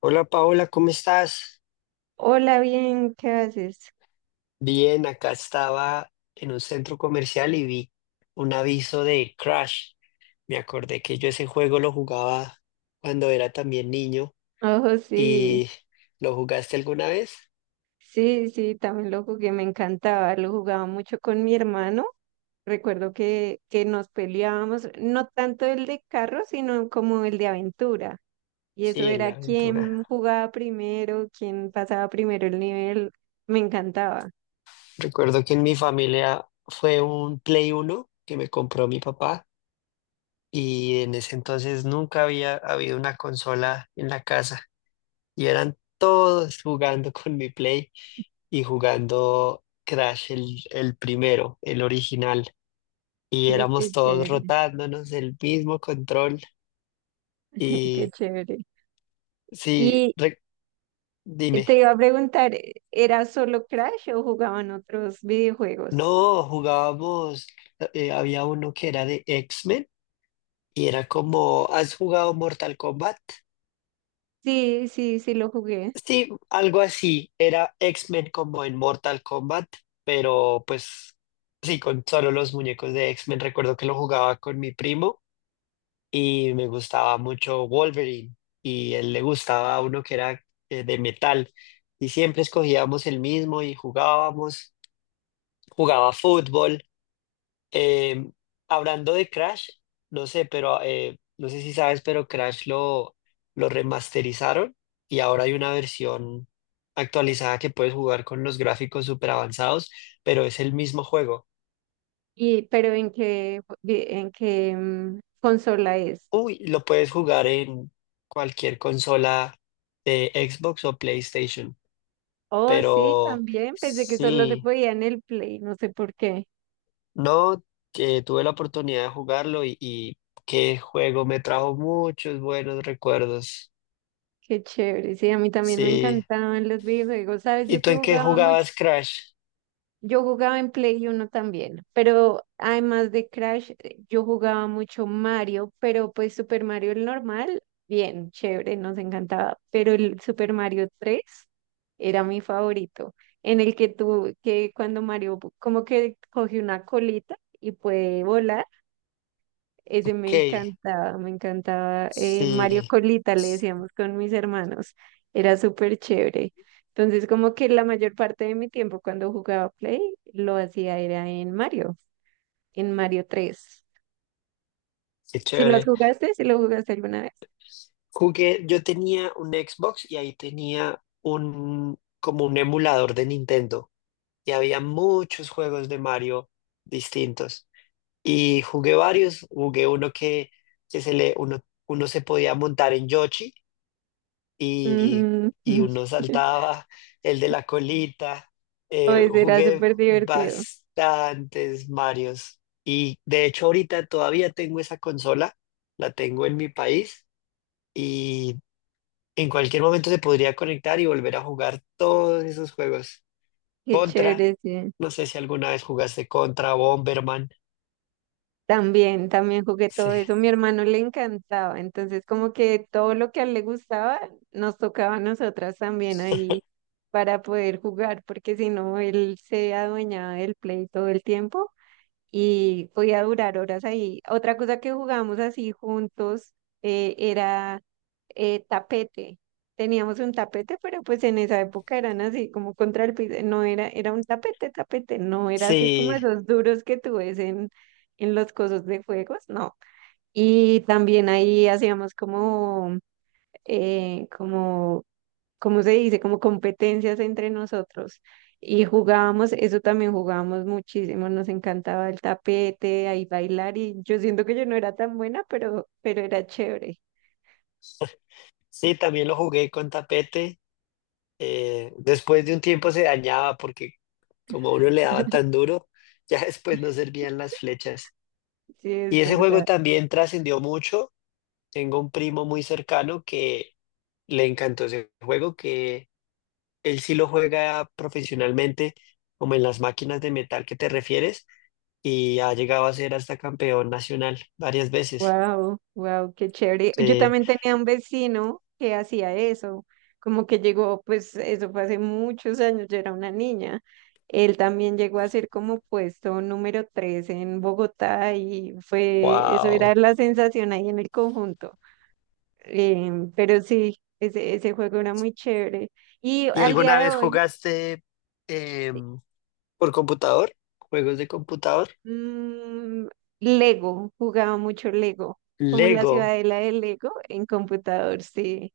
Hola Paola, ¿cómo estás? Hola, bien, ¿qué haces? Bien, acá estaba en un centro comercial y vi un aviso de Crash. Me acordé que yo ese juego lo jugaba cuando era también niño Oh, sí, y ¿lo jugaste alguna vez? sí, también lo jugué, me encantaba, lo jugaba mucho con mi hermano. Recuerdo que nos peleábamos, no tanto el de carro, sino como el de aventura. Y eso Sí, el de era aventura. quién jugaba primero, quién pasaba primero el nivel. Me encantaba. Recuerdo que en mi familia fue un Play Uno que me compró mi papá y en ese entonces nunca había habido una consola en la casa. Y eran todos jugando con mi Play y jugando Crash el primero, el original. Y Sí, éramos qué todos chévere, rotándonos el mismo control. qué Y chévere. sí, Y dime, te iba a preguntar, ¿era solo Crash o jugaban otros videojuegos? no, jugábamos, había uno que era de X-Men y era como, ¿has jugado Mortal Kombat? Sí, sí lo jugué. Sí, algo así, era X-Men como en Mortal Kombat, pero pues sí, con solo los muñecos de X-Men. Recuerdo que lo jugaba con mi primo y me gustaba mucho Wolverine y él le gustaba uno que era de metal y siempre escogíamos el mismo y jugábamos, jugaba fútbol. Eh, hablando de Crash, no sé, pero no sé si sabes, pero Crash lo remasterizaron y ahora hay una versión actualizada que puedes jugar con los gráficos súper avanzados, pero es el mismo juego. Y, pero ¿ en qué consola es? Uy, lo puedes jugar en cualquier consola de Xbox o PlayStation. Oh, sí, Pero también. Pensé que solo se sí, podía en el Play, no sé por qué. no, que tuve la oportunidad de jugarlo y qué juego me trajo muchos buenos recuerdos. Qué chévere. Sí, a mí también me Sí. encantaban los videojuegos. ¿Sabes? ¿Y Yo tú que en qué jugaba mucho. jugabas Crash? Yo jugaba en Play 1 también, pero además de Crash, yo jugaba mucho Mario, pero pues Super Mario el normal, bien, chévere, nos encantaba, pero el Super Mario 3 era mi favorito, en el que tú, que cuando Mario como que coge una colita y puede volar. Ese me Ok, encantaba, me encantaba. Mario sí, Colita le s- decíamos con mis hermanos, era súper chévere. Entonces, como que la mayor parte de mi tiempo cuando jugaba Play lo hacía era en Mario, en Mario 3. qué ¿Si lo chévere. jugaste? ¿Si lo jugaste alguna vez? Jugué, yo tenía un Xbox y ahí tenía un, como un emulador de Nintendo y había muchos juegos de Mario distintos. Y jugué varios, jugué uno que, que se le, uno, uno se podía montar en Yoshi y, Ujú. y uno saltaba, el de la colita. Pues era Jugué súper divertido. bastantes Marios. Y de hecho ahorita todavía tengo esa consola, la tengo en mi país y en cualquier momento se podría conectar y volver a jugar todos esos juegos. Qué Contra, chévere, sí. no sé si alguna vez jugaste Contra, Bomberman. También, también jugué Sí, todo eso. Mi hermano le encantaba, entonces como que todo lo que a él le gustaba nos tocaba a nosotras también ahí para poder jugar, porque si no, él se adueñaba del play todo el tiempo y podía durar horas ahí. Otra cosa que jugábamos así juntos era tapete. Teníamos un tapete, pero pues en esa época eran así como contra el piso, no era, era un tapete, tapete, no era así como sí. esos duros que tú ves en los cosos de juegos, no. Y también ahí hacíamos como ¿cómo se dice? Como competencias entre nosotros. Y jugábamos, eso también jugábamos muchísimo, nos encantaba el tapete, ahí bailar y yo siento que yo no era tan buena, pero era chévere. Sí, también lo jugué con tapete. Después de un tiempo se dañaba porque como uno le daba tan duro, ya después no servían las flechas. Sí, Y es ese juego verdad. también trascendió mucho. Tengo un primo muy cercano que le encantó ese juego, que él sí lo juega profesionalmente, como en las máquinas de metal que te refieres, y ha llegado a ser hasta campeón nacional varias veces. Wow, wow, qué chévere. Yo Sí, también tenía un vecino que hacía eso, como que llegó, pues eso fue hace muchos años, yo era una niña. Él también llegó a ser como puesto número 3 en Bogotá y fue, eso wow. era la sensación ahí en el conjunto. Pero sí, ese juego era muy chévere. Y ¿Y al día alguna de vez hoy, jugaste? em, por computador, juegos de computador. mm, Lego, jugaba mucho Lego, como la Lego, ciudadela de Lego en computador, sí.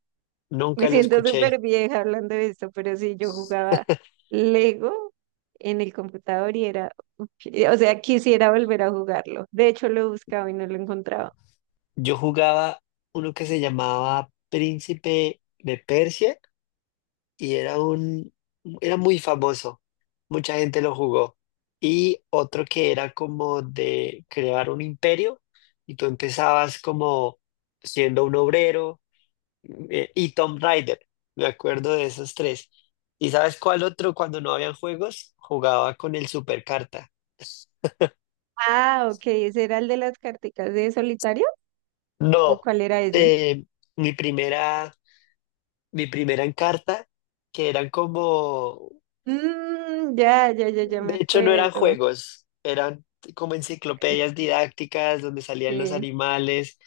Me nunca lo siento súper escuché. vieja hablando de esto, pero sí, yo jugaba Lego en el computador y era, ok, o sea, quisiera volver a jugarlo. De hecho, lo buscaba y no lo encontraba. Yo jugaba uno que se llamaba Príncipe de Persia y era era muy famoso. Mucha gente lo jugó. Y otro que era como de crear un imperio y tú empezabas como siendo un obrero y Tom Raider. Me acuerdo de esos tres. ¿Y sabes cuál otro cuando no habían juegos? Jugaba con el Supercarta. Ah, ok, ¿ese era el de las carticas de solitario? ¿O No, cuál era ese? eh, mi primera, mi primera Encarta, que eran como, Mm, ya me de hecho no eran acuerdo. juegos, eran como enciclopedias didácticas donde salían los Sí, animales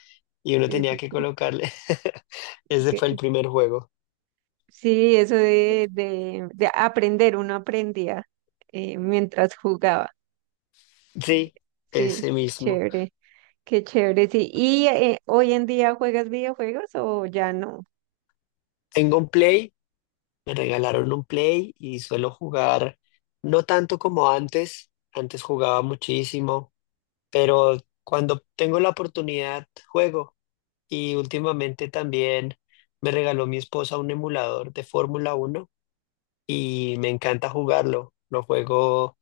y uno sí, tenía sí, que sí. colocarle. Ese fue el Que- primer juego. sí, eso de aprender, uno aprendía mientras jugaba. Sí, Sí, ese mismo. chévere, qué chévere. Sí. ¿Y hoy en día juegas videojuegos o ya no? Tengo un Play, me regalaron un Play y suelo jugar, no tanto como antes, antes jugaba muchísimo, pero cuando tengo la oportunidad juego. Y últimamente también me regaló mi esposa un emulador de Fórmula uno y me encanta jugarlo. Lo juego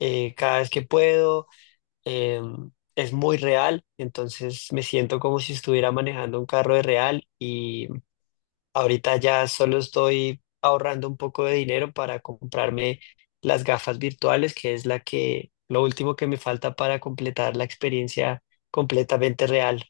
cada vez que puedo, eh, es muy real, entonces me siento como si estuviera manejando un carro de real y ahorita ya solo estoy ahorrando un poco de dinero para comprarme las gafas virtuales, que es la que, lo último que me falta para completar la experiencia completamente real.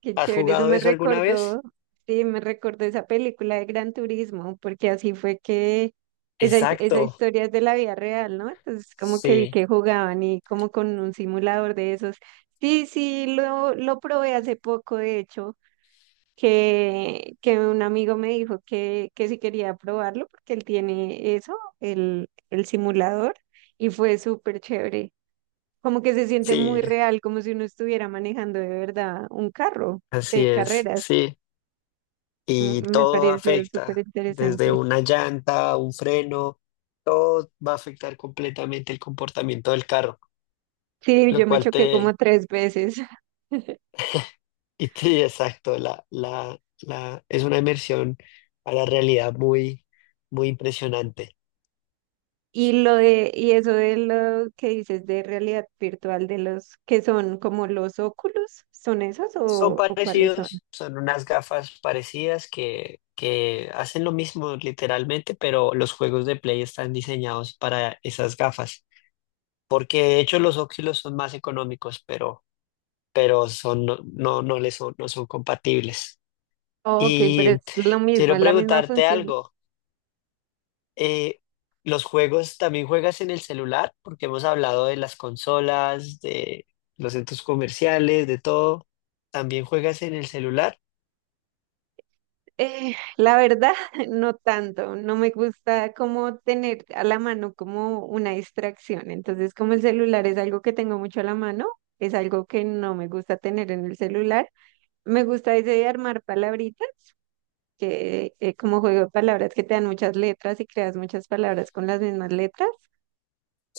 Qué ¿Has chévere, eso jugado me eso alguna vez? recordó, sí, me recordó esa película de Gran Turismo, porque así fue que esa, esa Exacto. historia es de la vida real, ¿no? Entonces como que vi Sí, que jugaban y como con un simulador de esos. Sí, sí, lo probé hace poco, de hecho, que un amigo me dijo que si quería probarlo, porque él tiene eso, el simulador, y fue súper chévere como que se siente muy sí, real, como si uno estuviera manejando de verdad un carro así de es, carreras. sí. Y Mm, me todo pareció súper afecta, desde interesante. una llanta, un freno, todo va a afectar completamente el comportamiento del carro, Sí, lo yo me cual choqué como tres veces. y te, exacto, es una inmersión a la realidad muy, muy impresionante. Y lo de, y eso de lo que dices de realidad virtual, de los que son como los óculos, ¿son esos Son o cuáles son? parecidos, son unas gafas parecidas que hacen lo mismo literalmente, pero los juegos de Play están diseñados para esas gafas. Porque de hecho los óxidos son más económicos, pero son, no, no les son, no son compatibles. Ok, pero es Y lo mismo, quiero es la misma preguntarte función. algo. eh, ¿Los juegos también juegas en el celular? Porque hemos hablado de las consolas, de los centros comerciales, de todo. ¿También juegas en el celular? La verdad, no tanto, no me gusta como tener a la mano como una distracción. Entonces, como el celular es algo que tengo mucho a la mano, es algo que no me gusta tener en el celular. Me gusta ese de armar palabritas, que como juego de palabras que te dan muchas letras y creas muchas palabras con las mismas letras.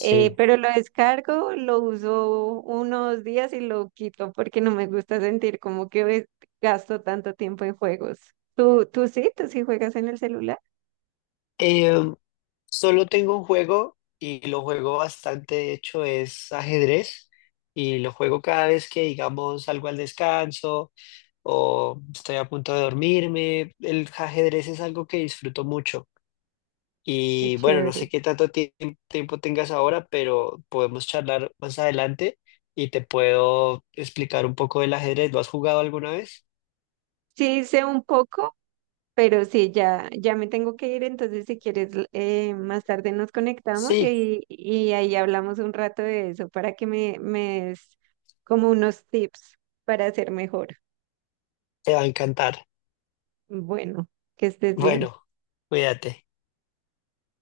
Pero lo descargo, lo uso unos días y lo quito porque no me gusta sentir como que gasto tanto tiempo en juegos. Tú sí? ¿Tú sí juegas en el celular? Solo tengo un juego y lo juego bastante, de hecho, es ajedrez y lo juego cada vez que, digamos, salgo al descanso o estoy a punto de dormirme. El ajedrez es algo que disfruto mucho Qué y bueno, no sé chévere. qué tanto tiempo tengas ahora, pero podemos charlar más adelante y te puedo explicar un poco del ajedrez. ¿Lo has jugado alguna vez? Sí, sé un poco, pero sí, ya me tengo que ir, entonces si quieres, más tarde nos conectamos Sí, y ahí hablamos un rato de eso para que me des como unos tips para ser mejor. te va a encantar. Bueno, que estés bien. Bueno, cuídate.